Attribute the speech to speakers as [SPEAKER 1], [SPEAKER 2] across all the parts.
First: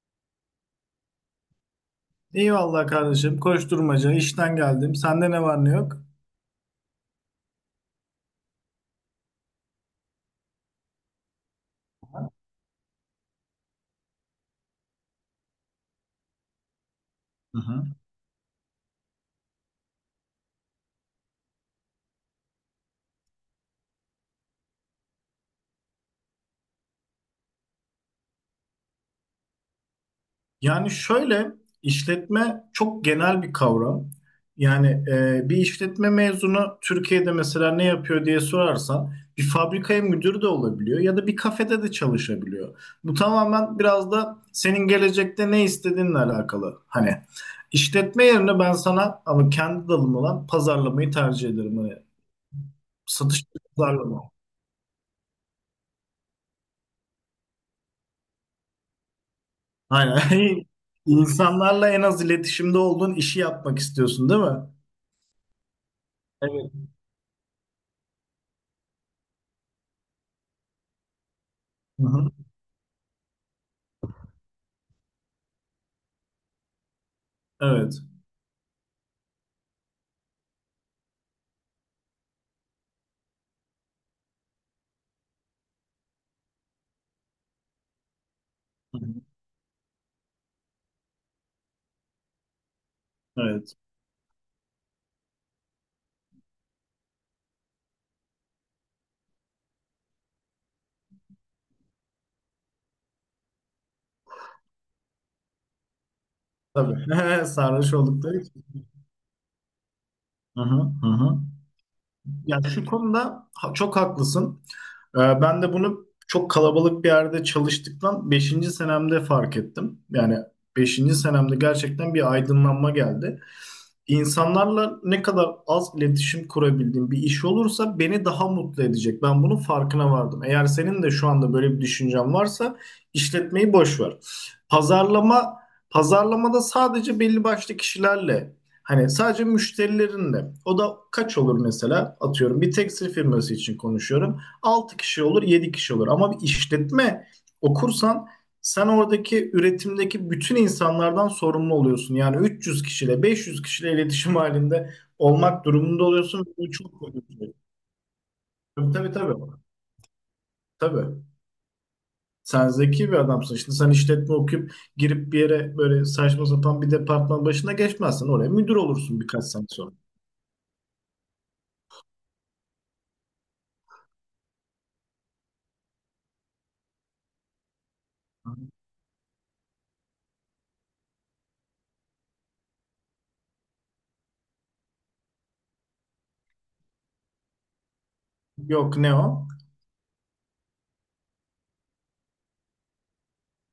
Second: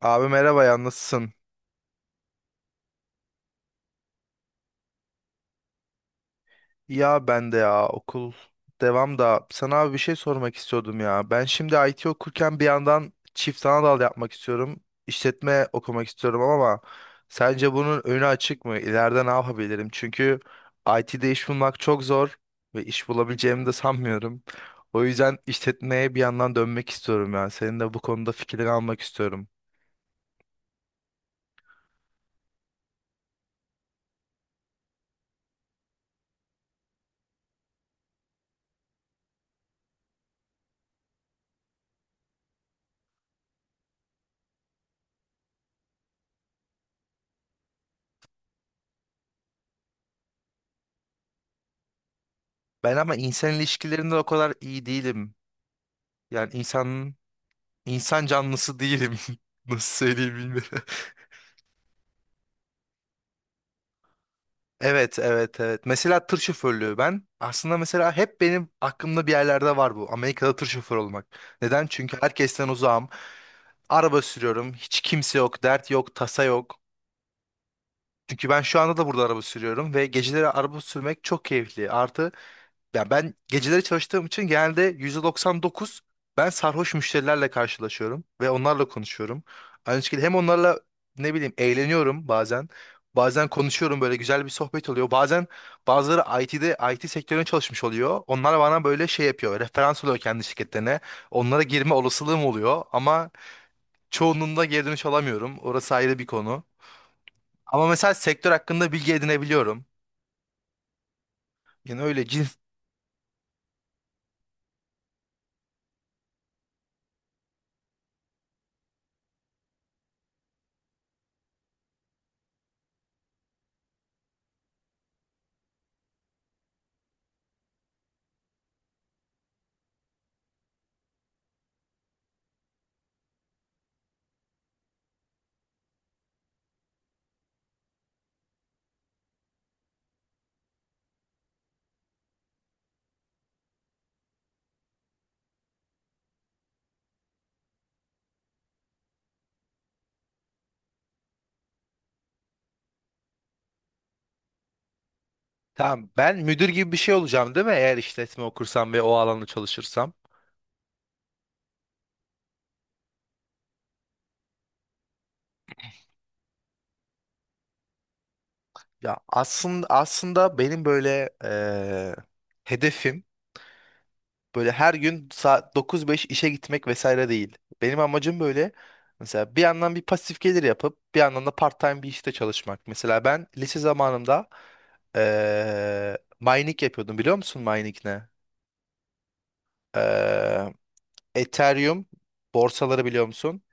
[SPEAKER 1] Abi merhaba ya, nasılsın?
[SPEAKER 2] İyi, eyvallah kardeşim. Koşturmaca. İşten geldim. Sende ne var ne yok?
[SPEAKER 1] Ya ben de ya, okul devam da sana abi bir şey sormak istiyordum ya. Ben şimdi IT okurken bir yandan çift ana dal yapmak istiyorum. İşletme okumak istiyorum ama
[SPEAKER 2] Hı
[SPEAKER 1] sence
[SPEAKER 2] hı.
[SPEAKER 1] bunun önü açık mı? İleride ne yapabilirim? Çünkü IT'de iş bulmak çok zor ve iş bulabileceğimi de sanmıyorum. O yüzden işletmeye bir yandan dönmek istiyorum ya. Senin de bu konuda fikrini almak istiyorum.
[SPEAKER 2] Yani şöyle işletme çok genel bir kavram. Yani bir işletme mezunu Türkiye'de mesela ne yapıyor diye sorarsan bir fabrikaya müdür de olabiliyor ya da bir kafede de çalışabiliyor. Bu tamamen biraz da senin gelecekte ne istediğinle alakalı. Hani işletme yerine ben sana ama kendi dalım olan pazarlamayı tercih ederim. Hani
[SPEAKER 1] Ben ama
[SPEAKER 2] satış
[SPEAKER 1] insan
[SPEAKER 2] ve
[SPEAKER 1] ilişkilerinde o
[SPEAKER 2] pazarlama.
[SPEAKER 1] kadar iyi değilim. Yani insan canlısı değilim. Nasıl söyleyeyim
[SPEAKER 2] Aynen.
[SPEAKER 1] bilmiyorum.
[SPEAKER 2] İnsanlarla en az iletişimde olduğun işi yapmak istiyorsun, değil mi?
[SPEAKER 1] Evet, evet, evet. Mesela tır
[SPEAKER 2] Evet.
[SPEAKER 1] şoförlüğü ben aslında mesela hep benim aklımda bir yerlerde var bu. Amerika'da tır şoförü olmak. Neden? Çünkü
[SPEAKER 2] Hı-hı.
[SPEAKER 1] herkesten uzağım. Araba sürüyorum. Hiç kimse yok, dert yok, tasa yok.
[SPEAKER 2] Evet.
[SPEAKER 1] Çünkü ben şu anda da burada araba sürüyorum ve geceleri araba sürmek çok keyifli. Artı ya, ben geceleri çalıştığım için genelde %99 ben sarhoş müşterilerle karşılaşıyorum ve onlarla
[SPEAKER 2] Hı-hı.
[SPEAKER 1] konuşuyorum. Aynı şekilde hem onlarla ne bileyim eğleniyorum bazen. Bazen
[SPEAKER 2] Evet.
[SPEAKER 1] konuşuyorum, böyle güzel bir sohbet oluyor. Bazen bazıları IT sektörüne çalışmış oluyor. Onlar bana böyle şey yapıyor. Referans oluyor kendi şirketlerine. Onlara girme olasılığım oluyor ama çoğunluğunda geri dönüş alamıyorum. Orası ayrı bir konu.
[SPEAKER 2] Tabii.
[SPEAKER 1] Ama
[SPEAKER 2] Sarhoş
[SPEAKER 1] mesela
[SPEAKER 2] oldukları
[SPEAKER 1] sektör
[SPEAKER 2] için.
[SPEAKER 1] hakkında bilgi edinebiliyorum.
[SPEAKER 2] Hı-hı. Hı-hı.
[SPEAKER 1] Yani öyle cins...
[SPEAKER 2] Ya şu konuda çok haklısın. Ben de bunu çok kalabalık bir yerde çalıştıktan beşinci senemde fark ettim. Yani beşinci senemde gerçekten bir aydınlanma geldi. İnsanlarla ne kadar az iletişim kurabildiğim bir iş olursa beni daha mutlu edecek. Ben bunun farkına vardım. Eğer senin de şu anda böyle bir düşüncen varsa işletmeyi boş ver. Pazarlama pazarlamada sadece belli başlı kişilerle hani sadece müşterilerinle, o da kaç olur mesela, atıyorum bir tekstil firması için konuşuyorum. 6 kişi olur, 7 kişi olur, ama bir işletme okursan sen oradaki üretimdeki bütün insanlardan sorumlu oluyorsun. Yani 300 kişiyle 500 kişiyle iletişim halinde olmak durumunda
[SPEAKER 1] Tamam, ben
[SPEAKER 2] oluyorsun.
[SPEAKER 1] müdür
[SPEAKER 2] Bu
[SPEAKER 1] gibi bir
[SPEAKER 2] çok
[SPEAKER 1] şey
[SPEAKER 2] kötü bir şey.
[SPEAKER 1] olacağım değil mi? Eğer işletme okursam
[SPEAKER 2] Tabii,
[SPEAKER 1] ve
[SPEAKER 2] tabii,
[SPEAKER 1] o
[SPEAKER 2] tabii.
[SPEAKER 1] alanda çalışırsam.
[SPEAKER 2] Tabii. Sen zeki bir adamsın. Şimdi sen işletme okuyup girip bir yere böyle saçma sapan bir departman başına geçmezsin. Oraya müdür
[SPEAKER 1] Ya,
[SPEAKER 2] olursun birkaç sene
[SPEAKER 1] aslında
[SPEAKER 2] sonra.
[SPEAKER 1] aslında benim böyle hedefim böyle her gün saat 9-5 işe gitmek vesaire değil. Benim amacım böyle mesela bir yandan bir pasif gelir yapıp bir yandan da part-time bir işte çalışmak. Mesela ben lise zamanımda mining yapıyordum, biliyor musun mining ne?
[SPEAKER 2] Yok, ne o?
[SPEAKER 1] Eee, Ethereum borsaları biliyor musun?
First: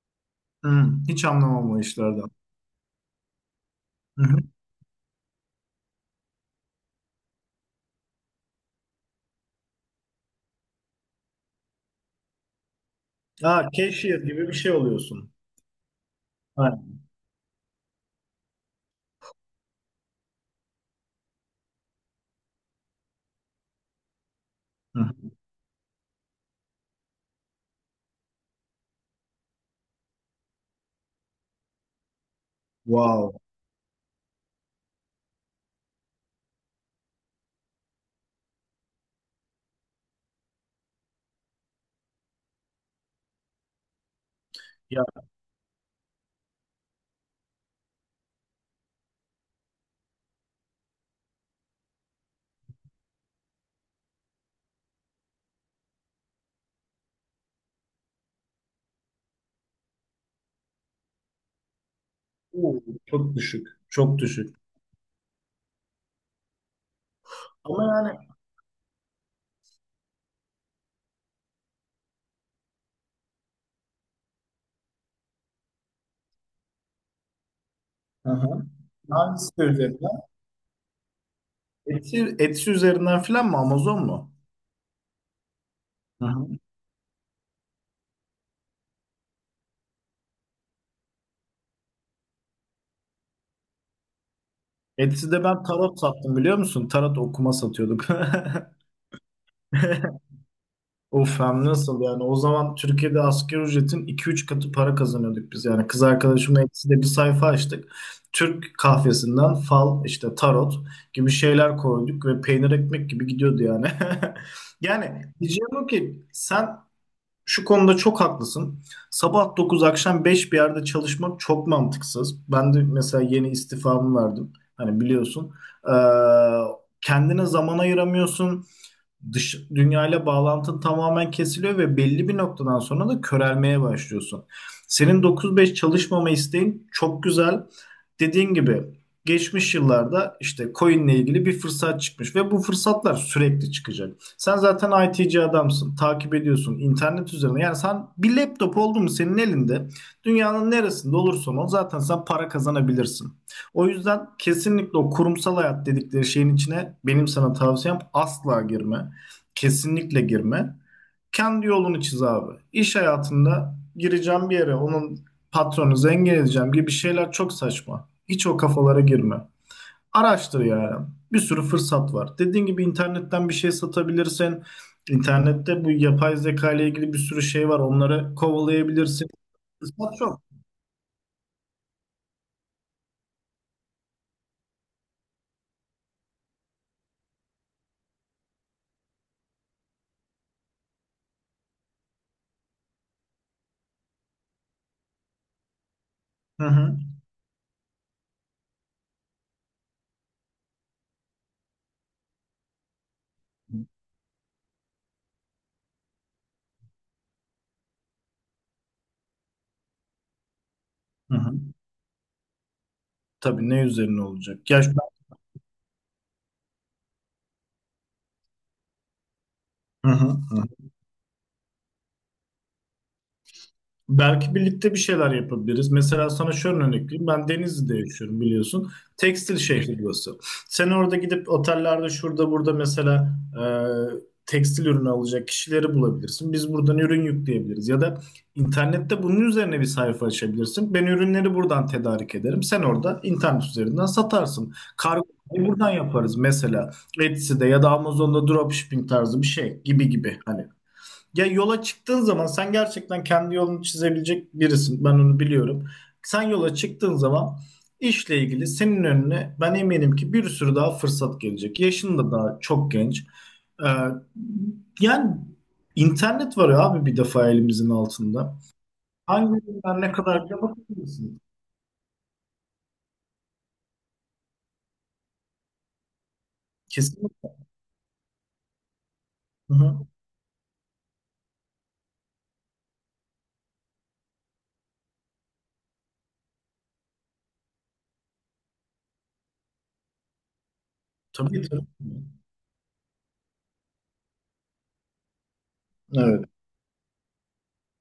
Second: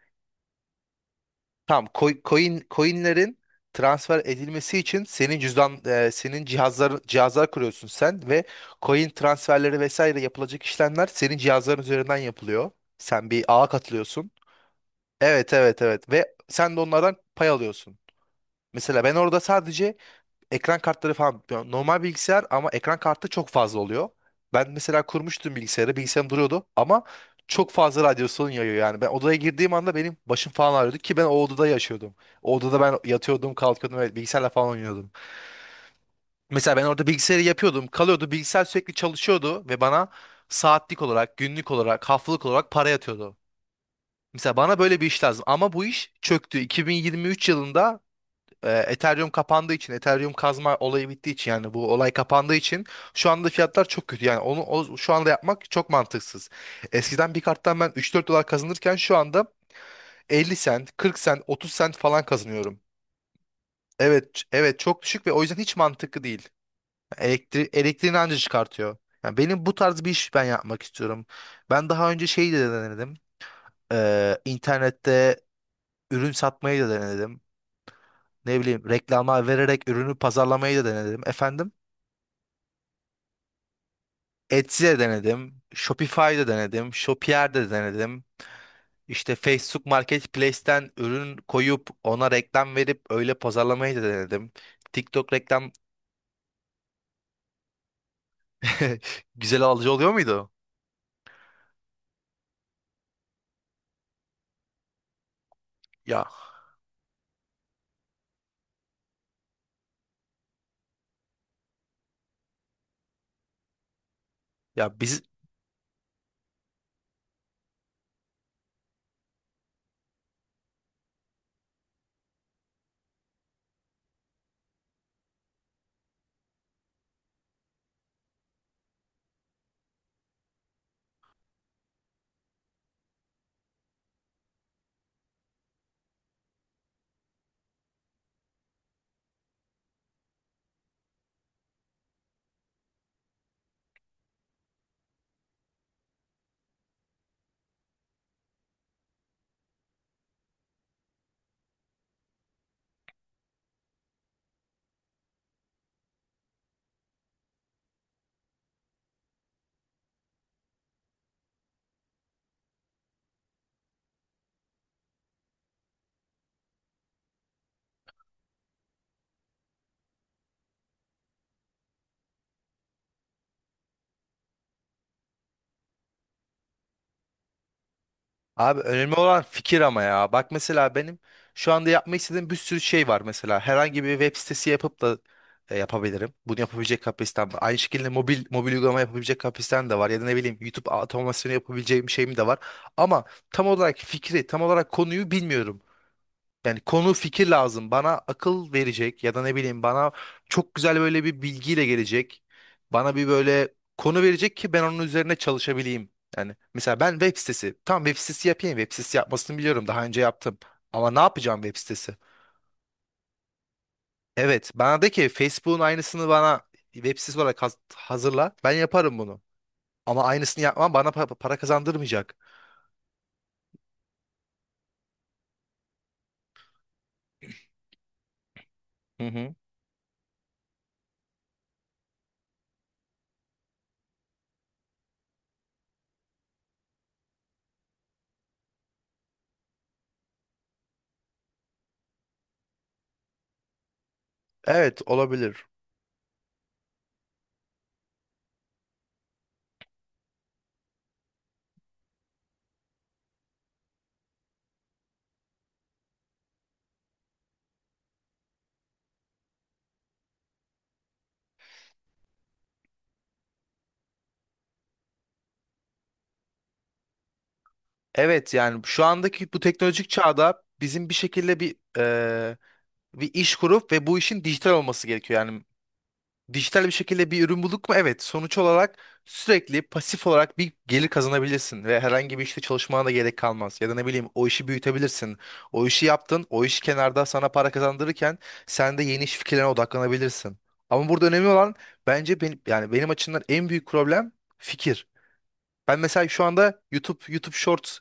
[SPEAKER 2] Hı, hiç anlamam o
[SPEAKER 1] Tamam,
[SPEAKER 2] işlerden.
[SPEAKER 1] coinlerin transfer
[SPEAKER 2] Hı hı.
[SPEAKER 1] edilmesi için senin senin cihazlar kuruyorsun sen ve coin transferleri vesaire yapılacak işlemler senin cihazların üzerinden yapılıyor. Sen bir ağa
[SPEAKER 2] Aa, cashier
[SPEAKER 1] katılıyorsun.
[SPEAKER 2] gibi bir şey oluyorsun.
[SPEAKER 1] Evet evet evet, ve sen de
[SPEAKER 2] Aynen.
[SPEAKER 1] onlardan pay alıyorsun. Mesela ben orada sadece ekran kartları falan, yani normal bilgisayar ama ekran kartı çok fazla oluyor. Ben
[SPEAKER 2] Hı
[SPEAKER 1] mesela
[SPEAKER 2] hı.
[SPEAKER 1] kurmuştum bilgisayarı, bilgisayarım duruyordu ama çok fazla radyasyon yayıyor yani. Ben odaya girdiğim anda benim başım falan ağrıyordu ki ben o odada yaşıyordum. O odada ben
[SPEAKER 2] Wow.
[SPEAKER 1] yatıyordum, kalkıyordum ve bilgisayarla falan oynuyordum. Mesela ben orada bilgisayarı yapıyordum, kalıyordu, bilgisayar sürekli çalışıyordu ve bana saatlik olarak, günlük olarak, haftalık olarak para yatıyordu. Mesela bana böyle
[SPEAKER 2] Ya,
[SPEAKER 1] bir iş lazım ama bu iş çöktü. 2023 yılında Ethereum kapandığı için, Ethereum kazma olayı bittiği için, yani bu olay kapandığı için şu anda fiyatlar çok kötü. Yani şu anda yapmak çok mantıksız. Eskiden bir karttan ben 3-4 dolar kazanırken şu anda 50 sent, 40 sent, 30 sent falan kazanıyorum.
[SPEAKER 2] oo, çok düşük. Çok
[SPEAKER 1] Evet,
[SPEAKER 2] düşük.
[SPEAKER 1] evet, çok düşük ve o yüzden hiç mantıklı değil.
[SPEAKER 2] Ama
[SPEAKER 1] Elektriğini
[SPEAKER 2] yani.
[SPEAKER 1] anca çıkartıyor. Yani benim bu tarz bir iş ben yapmak istiyorum. Ben daha önce şeyi de denedim. İnternette ürün satmayı da denedim. Ne
[SPEAKER 2] Aha.
[SPEAKER 1] bileyim reklama
[SPEAKER 2] Hangisi
[SPEAKER 1] vererek ürünü
[SPEAKER 2] üzerinden?
[SPEAKER 1] pazarlamayı da denedim. Efendim?
[SPEAKER 2] Etsy, Etsy üzerinden filan mı? Amazon mu?
[SPEAKER 1] Etsy'de denedim. Shopify'da
[SPEAKER 2] Aha.
[SPEAKER 1] denedim. Shopier'de denedim. İşte Facebook Marketplace'ten ürün koyup ona reklam verip öyle pazarlamayı da denedim. TikTok
[SPEAKER 2] Etsy'de ben
[SPEAKER 1] reklam.
[SPEAKER 2] tarot sattım, biliyor musun? Tarot okuma satıyorduk.
[SPEAKER 1] Güzel alıcı oluyor muydu?
[SPEAKER 2] Of, hem nasıl! Yani o zaman Türkiye'de asgari ücretin iki üç katı para kazanıyorduk biz. Yani kız
[SPEAKER 1] Ya,
[SPEAKER 2] arkadaşımla Etsy'de bir sayfa açtık. Türk kahvesinden fal, işte tarot gibi şeyler koyduk ve peynir ekmek gibi gidiyordu yani.
[SPEAKER 1] ya
[SPEAKER 2] Yani diyeceğim o ki sen şu konuda çok haklısın. Sabah 9 akşam 5 bir yerde çalışmak çok mantıksız. Ben de mesela yeni istifamı verdim. Hani biliyorsun. Ee, kendine zaman ayıramıyorsun. Dış dünyayla bağlantın tamamen kesiliyor ve belli bir noktadan sonra da körelmeye başlıyorsun. Senin 9-5 çalışmama isteğin çok güzel. Dediğin gibi geçmiş yıllarda işte coin'le ilgili bir fırsat çıkmış ve bu fırsatlar sürekli çıkacak. Sen zaten IT'ci adamsın, takip ediyorsun internet üzerine. Yani sen bir laptop oldu mu senin elinde, dünyanın neresinde olursan ol zaten sen para kazanabilirsin. O yüzden kesinlikle o kurumsal hayat dedikleri şeyin içine benim sana tavsiyem asla girme. Kesinlikle girme. Kendi yolunu çiz abi. İş hayatında gireceğim bir yere, onun patronu zengin edeceğim gibi şeyler çok saçma. Hiç o kafalara girme. Araştır ya. Bir sürü fırsat var. Dediğin gibi internetten bir şey satabilirsin. İnternette bu yapay zeka ile ilgili bir sürü şey var. Onları
[SPEAKER 1] abi, önemli
[SPEAKER 2] kovalayabilirsin.
[SPEAKER 1] olan fikir ama
[SPEAKER 2] Fırsat
[SPEAKER 1] ya.
[SPEAKER 2] çok.
[SPEAKER 1] Bak mesela benim şu anda yapmak istediğim bir sürü şey var mesela. Herhangi bir web sitesi yapıp da yapabilirim. Bunu yapabilecek kapasitem var. Aynı şekilde mobil uygulama yapabilecek kapasitem de var. Ya da ne bileyim YouTube otomasyonu yapabileceğim şeyim de var. Ama tam olarak fikri, tam olarak konuyu bilmiyorum.
[SPEAKER 2] Hı
[SPEAKER 1] Yani
[SPEAKER 2] hı.
[SPEAKER 1] konu fikir lazım. Bana akıl verecek ya da ne bileyim bana çok güzel böyle bir bilgiyle gelecek. Bana bir böyle konu verecek ki ben onun üzerine çalışabileyim. Yani mesela ben web sitesi. Tamam, web sitesi yapayım. Web sitesi yapmasını biliyorum. Daha önce yaptım. Ama ne
[SPEAKER 2] Hı hı.
[SPEAKER 1] yapacağım web sitesi?
[SPEAKER 2] Tabii, ne üzerine olacak?
[SPEAKER 1] Evet
[SPEAKER 2] Ya şu-
[SPEAKER 1] bana de ki Facebook'un aynısını bana web sitesi olarak hazırla. Ben yaparım bunu.
[SPEAKER 2] Hı
[SPEAKER 1] Ama
[SPEAKER 2] hı.
[SPEAKER 1] aynısını yapmam bana para kazandırmayacak.
[SPEAKER 2] Belki birlikte bir şeyler yapabiliriz. Mesela sana şöyle örnek vereyim. Ben Denizli'de yaşıyorum, biliyorsun.
[SPEAKER 1] Hı hı.
[SPEAKER 2] Tekstil şehri burası. Sen orada gidip otellerde şurada burada mesela tekstil ürünü alacak kişileri bulabilirsin. Biz buradan ürün yükleyebiliriz. Ya da internette bunun üzerine bir sayfa açabilirsin. Ben ürünleri buradan tedarik ederim. Sen orada internet üzerinden satarsın.
[SPEAKER 1] Evet,
[SPEAKER 2] Kargo
[SPEAKER 1] olabilir.
[SPEAKER 2] buradan yaparız mesela. Etsy'de ya da Amazon'da dropshipping tarzı bir şey gibi gibi. Hani ya, yola çıktığın zaman sen gerçekten kendi yolunu çizebilecek birisin. Ben onu biliyorum. Sen yola çıktığın zaman işle ilgili senin önüne ben eminim ki bir sürü daha fırsat gelecek. Yaşın da daha çok genç. Ee, yani internet var ya abi, bir defa elimizin
[SPEAKER 1] Evet
[SPEAKER 2] altında.
[SPEAKER 1] yani şu andaki bu
[SPEAKER 2] Hangisinden
[SPEAKER 1] teknolojik
[SPEAKER 2] ne kadar bile
[SPEAKER 1] çağda bizim bir
[SPEAKER 2] bakabilirsin.
[SPEAKER 1] şekilde bir iş kurup ve bu işin dijital olması gerekiyor. Yani dijital bir şekilde bir
[SPEAKER 2] Kesinlikle.
[SPEAKER 1] ürün bulduk mu? Evet. Sonuç olarak sürekli
[SPEAKER 2] Hı-hı.
[SPEAKER 1] pasif olarak bir gelir kazanabilirsin ve herhangi bir işte çalışmana da gerek kalmaz. Ya da ne bileyim o işi büyütebilirsin. O işi yaptın, o iş kenarda sana para kazandırırken sen de yeni iş fikirlerine odaklanabilirsin. Ama burada önemli
[SPEAKER 2] Tabii,
[SPEAKER 1] olan,
[SPEAKER 2] tabii.
[SPEAKER 1] bence benim yani benim açımdan en büyük problem fikir. Ben mesela şu
[SPEAKER 2] Evet.
[SPEAKER 1] anda YouTube Shorts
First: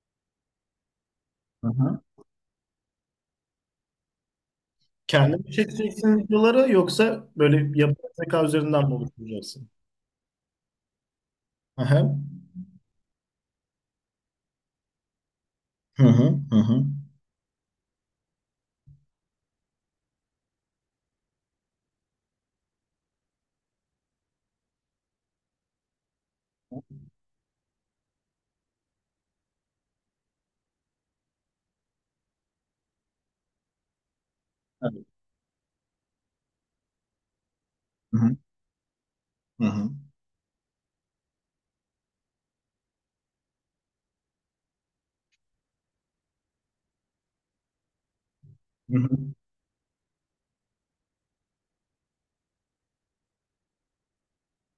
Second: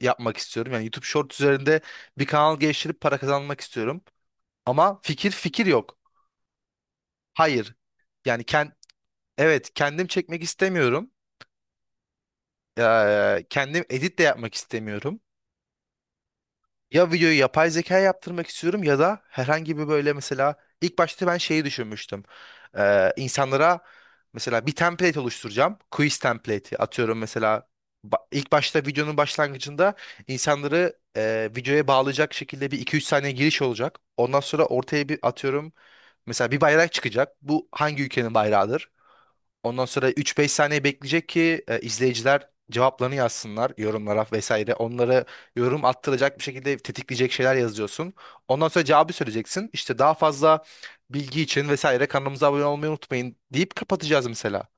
[SPEAKER 1] yapmak istiyorum. Yani YouTube Shorts üzerinde
[SPEAKER 2] Hı-hı.
[SPEAKER 1] bir kanal geliştirip para kazanmak istiyorum. Ama fikir
[SPEAKER 2] Kendin mi
[SPEAKER 1] fikir yok.
[SPEAKER 2] çekeceksin videoları, yoksa
[SPEAKER 1] Hayır.
[SPEAKER 2] böyle yapay
[SPEAKER 1] Yani
[SPEAKER 2] zeka üzerinden mi oluşturacaksın?
[SPEAKER 1] evet kendim çekmek istemiyorum.
[SPEAKER 2] Hı-hı.
[SPEAKER 1] Kendim edit de yapmak istemiyorum.
[SPEAKER 2] Hı-hı. Hı-hı.
[SPEAKER 1] Ya videoyu yapay zeka yaptırmak istiyorum ya da herhangi bir böyle mesela ilk başta ben şeyi düşünmüştüm. İnsanlara mesela bir template oluşturacağım. Quiz template'i atıyorum mesela ilk başta videonun başlangıcında insanları videoya bağlayacak şekilde bir iki üç saniye giriş olacak. Ondan sonra
[SPEAKER 2] Evet.
[SPEAKER 1] ortaya bir atıyorum mesela bir bayrak çıkacak. Bu hangi
[SPEAKER 2] Hı
[SPEAKER 1] ülkenin
[SPEAKER 2] hı.
[SPEAKER 1] bayrağıdır?
[SPEAKER 2] Hı
[SPEAKER 1] Ondan
[SPEAKER 2] hı.
[SPEAKER 1] sonra üç beş saniye bekleyecek ki izleyiciler cevaplarını yazsınlar yorumlara vesaire. Onları yorum attıracak bir şekilde tetikleyecek şeyler yazıyorsun. Ondan sonra
[SPEAKER 2] Hı hı.
[SPEAKER 1] cevabı söyleyeceksin. İşte daha fazla bilgi için vesaire kanalımıza abone olmayı unutmayın deyip kapatacağız mesela.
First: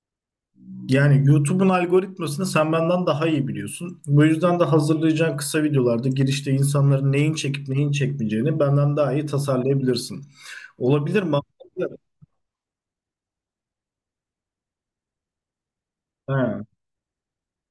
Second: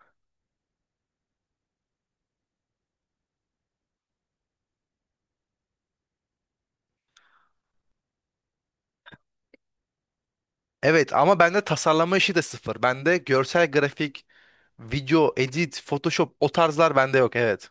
[SPEAKER 2] Yani YouTube'un algoritmasını sen benden daha iyi biliyorsun. Bu yüzden de hazırlayacağın kısa videolarda girişte insanların neyin çekip neyin çekmeyeceğini benden daha iyi tasarlayabilirsin.
[SPEAKER 1] Evet
[SPEAKER 2] Olabilir mi?
[SPEAKER 1] ama bende tasarlama işi de sıfır. Bende görsel grafik, video, edit,
[SPEAKER 2] He.
[SPEAKER 1] Photoshop, o tarzlar bende yok. Evet.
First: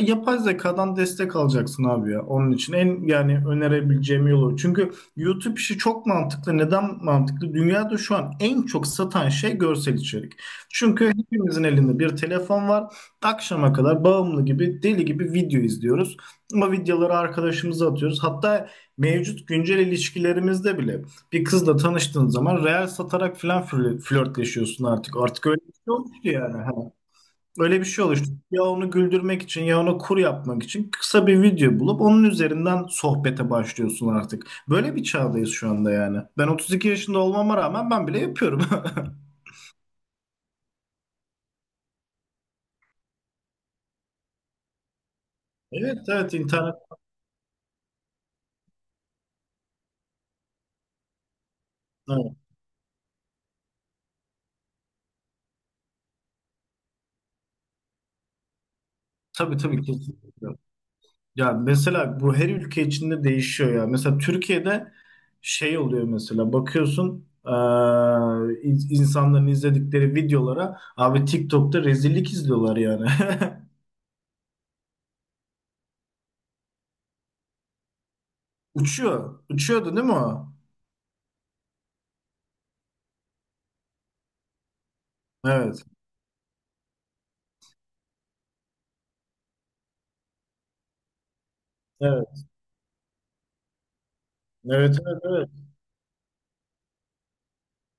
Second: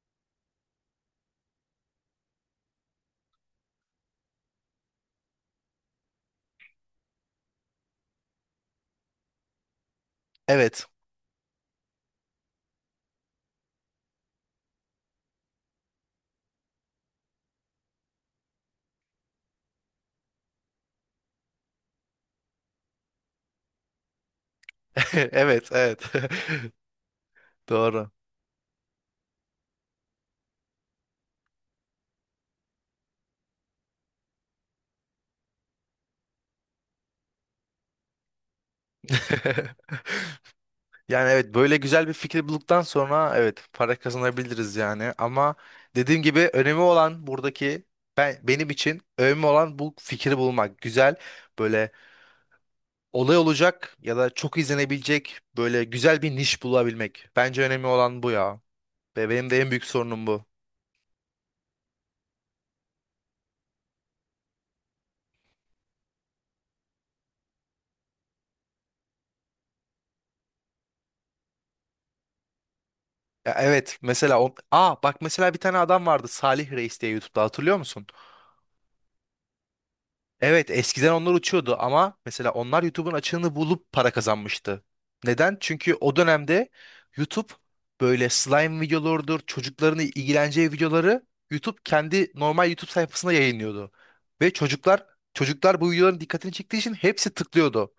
[SPEAKER 2] Yapay zekadan destek alacaksın abi ya, onun için. En yani önerebileceğim yolu. Çünkü YouTube işi çok mantıklı. Neden mantıklı? Dünyada şu an en çok satan şey görsel içerik.
[SPEAKER 1] Evet.
[SPEAKER 2] Çünkü hepimizin elinde bir telefon var. Akşama kadar bağımlı gibi, deli gibi video izliyoruz. Ama videoları arkadaşımıza atıyoruz. Hatta mevcut güncel ilişkilerimizde bile, bir kızla tanıştığın zaman reel satarak falan flörtleşiyorsun artık. Artık öyle
[SPEAKER 1] Evet,
[SPEAKER 2] bir şey
[SPEAKER 1] evet.
[SPEAKER 2] olmuştu yani. Ha. Öyle bir şey
[SPEAKER 1] Doğru.
[SPEAKER 2] oluştu. Ya onu güldürmek için, ya ona kur yapmak için kısa bir video bulup onun üzerinden sohbete başlıyorsun artık. Böyle bir çağdayız şu anda yani. Ben 32 yaşında olmama rağmen ben bile yapıyorum.
[SPEAKER 1] Yani evet, böyle güzel bir fikir bulduktan sonra evet para kazanabiliriz yani ama
[SPEAKER 2] Evet,
[SPEAKER 1] dediğim
[SPEAKER 2] evet,
[SPEAKER 1] gibi
[SPEAKER 2] internet.
[SPEAKER 1] önemi olan buradaki, benim için önemli olan bu fikri bulmak. Güzel böyle
[SPEAKER 2] Evet.
[SPEAKER 1] olay olacak ya da çok izlenebilecek böyle güzel bir niş bulabilmek. Bence önemli olan bu ya. Ve benim
[SPEAKER 2] Tabii,
[SPEAKER 1] de en
[SPEAKER 2] tabii,
[SPEAKER 1] büyük sorunum bu.
[SPEAKER 2] kesinlikle. Ya mesela bu her ülke içinde değişiyor ya. Mesela Türkiye'de şey oluyor. Mesela bakıyorsun insanların izledikleri videolara abi, TikTok'ta rezillik izliyorlar yani.
[SPEAKER 1] Ya evet, mesela o... Aa, bak mesela bir tane adam vardı, Salih Reis diye, YouTube'da hatırlıyor musun?
[SPEAKER 2] Uçuyor. Uçuyordu değil mi o?
[SPEAKER 1] Evet, eskiden onlar uçuyordu ama mesela onlar YouTube'un açığını bulup para kazanmıştı. Neden?
[SPEAKER 2] Evet.
[SPEAKER 1] Çünkü o dönemde YouTube böyle slime videolarıdır, çocukların ilgileneceği videoları YouTube kendi
[SPEAKER 2] Evet.
[SPEAKER 1] normal YouTube sayfasında yayınlıyordu. Ve
[SPEAKER 2] Evet,
[SPEAKER 1] çocuklar
[SPEAKER 2] evet, evet.
[SPEAKER 1] çocuklar bu videoların dikkatini çektiği için hepsi tıklıyordu.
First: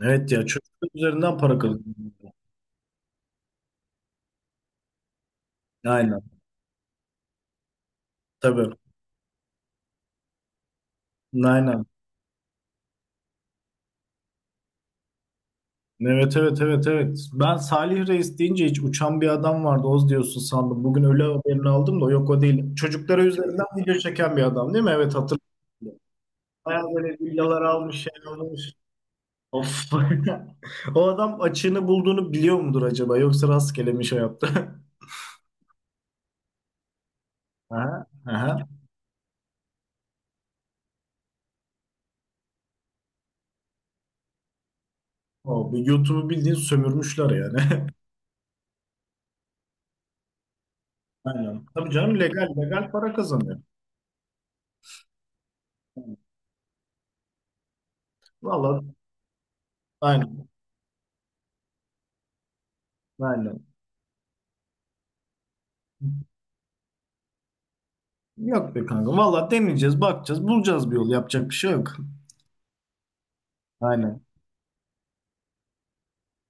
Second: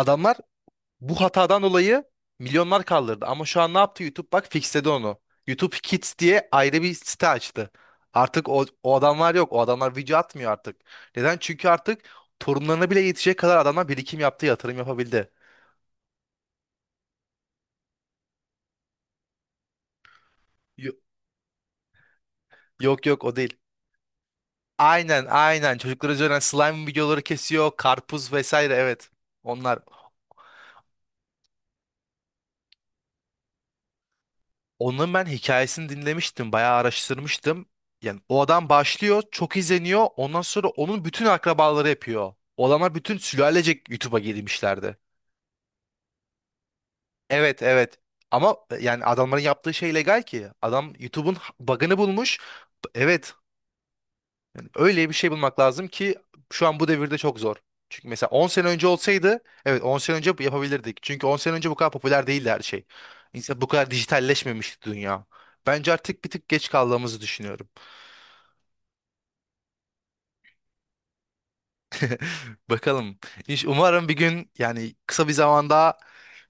[SPEAKER 2] Evet, ya çocuklar
[SPEAKER 1] bu
[SPEAKER 2] üzerinden para
[SPEAKER 1] hatadan dolayı
[SPEAKER 2] kazanıyor.
[SPEAKER 1] milyonlar kaldırdı. Ama şu an ne yaptı YouTube? Bak, fixledi onu. YouTube Kids
[SPEAKER 2] Aynen.
[SPEAKER 1] diye ayrı bir site açtı. Artık o,
[SPEAKER 2] Tabii.
[SPEAKER 1] o adamlar yok. O adamlar video atmıyor artık. Neden? Çünkü
[SPEAKER 2] Aynen.
[SPEAKER 1] artık torunlarına bile yetecek kadar adamlar birikim yaptı, yatırım yapabildi.
[SPEAKER 2] Evet, evet, evet, evet. Ben Salih Reis deyince hiç uçan bir adam vardı Oz diyorsun sandım.
[SPEAKER 1] Yo-
[SPEAKER 2] Bugün öyle haberini aldım da, yok o değil.
[SPEAKER 1] Yok
[SPEAKER 2] Çocuklara
[SPEAKER 1] yok, o değil.
[SPEAKER 2] üzerinden video çeken bir adam değil mi? Evet,
[SPEAKER 1] Aynen
[SPEAKER 2] hatırlıyorum.
[SPEAKER 1] aynen. Çocuklar üzerinden
[SPEAKER 2] Bayağı
[SPEAKER 1] slime
[SPEAKER 2] böyle
[SPEAKER 1] videoları
[SPEAKER 2] villalar
[SPEAKER 1] kesiyor.
[SPEAKER 2] almış, şey
[SPEAKER 1] Karpuz vesaire,
[SPEAKER 2] almış.
[SPEAKER 1] evet. Onlar.
[SPEAKER 2] Of. O adam açığını bulduğunu biliyor mudur acaba? Yoksa rastgele mi şey yaptı?
[SPEAKER 1] Onun ben hikayesini dinlemiştim, bayağı araştırmıştım.
[SPEAKER 2] Aha,
[SPEAKER 1] Yani o adam
[SPEAKER 2] aha.
[SPEAKER 1] başlıyor, çok izleniyor. Ondan sonra onun bütün akrabaları yapıyor. O bütün sülalecek YouTube'a girmişlerdi.
[SPEAKER 2] O, bir YouTube'u bildiğin sömürmüşler
[SPEAKER 1] Evet,
[SPEAKER 2] yani.
[SPEAKER 1] evet. Ama yani adamların yaptığı şey legal ki. Adam YouTube'un
[SPEAKER 2] Aynen. Tabii
[SPEAKER 1] bug'ını
[SPEAKER 2] canım,
[SPEAKER 1] bulmuş.
[SPEAKER 2] legal legal para
[SPEAKER 1] Evet.
[SPEAKER 2] kazanıyor.
[SPEAKER 1] Yani öyle bir şey bulmak lazım ki şu an bu devirde çok zor. Çünkü mesela 10 sene
[SPEAKER 2] Valla
[SPEAKER 1] önce olsaydı, evet 10 sene önce
[SPEAKER 2] aynen.
[SPEAKER 1] yapabilirdik. Çünkü 10 sene önce bu kadar popüler değildi her şey. İnsan bu
[SPEAKER 2] Aynen.
[SPEAKER 1] kadar dijitalleşmemişti dünya. Bence artık bir tık geç kaldığımızı düşünüyorum.
[SPEAKER 2] Yok be kanka. Valla deneyeceğiz, bakacağız, bulacağız bir yol. Yapacak bir şey yok.
[SPEAKER 1] Bakalım. İş umarım bir
[SPEAKER 2] Aynen.
[SPEAKER 1] gün, yani kısa bir zamanda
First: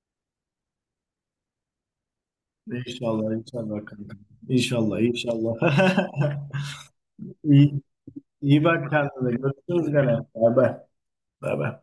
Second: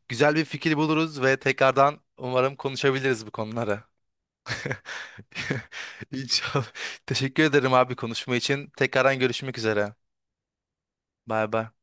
[SPEAKER 1] güzel bir fikir buluruz ve tekrardan umarım konuşabiliriz bu
[SPEAKER 2] İnşallah,
[SPEAKER 1] konuları.
[SPEAKER 2] inşallah kanka. İnşallah, inşallah.
[SPEAKER 1] İnşallah. Teşekkür ederim
[SPEAKER 2] İyi,
[SPEAKER 1] abi konuşma
[SPEAKER 2] iyi
[SPEAKER 1] için.
[SPEAKER 2] bak
[SPEAKER 1] Tekrardan
[SPEAKER 2] kendine.
[SPEAKER 1] görüşmek
[SPEAKER 2] Görüşürüz
[SPEAKER 1] üzere.
[SPEAKER 2] gene. Bay bay.
[SPEAKER 1] Bay
[SPEAKER 2] Bay
[SPEAKER 1] bay.
[SPEAKER 2] bay.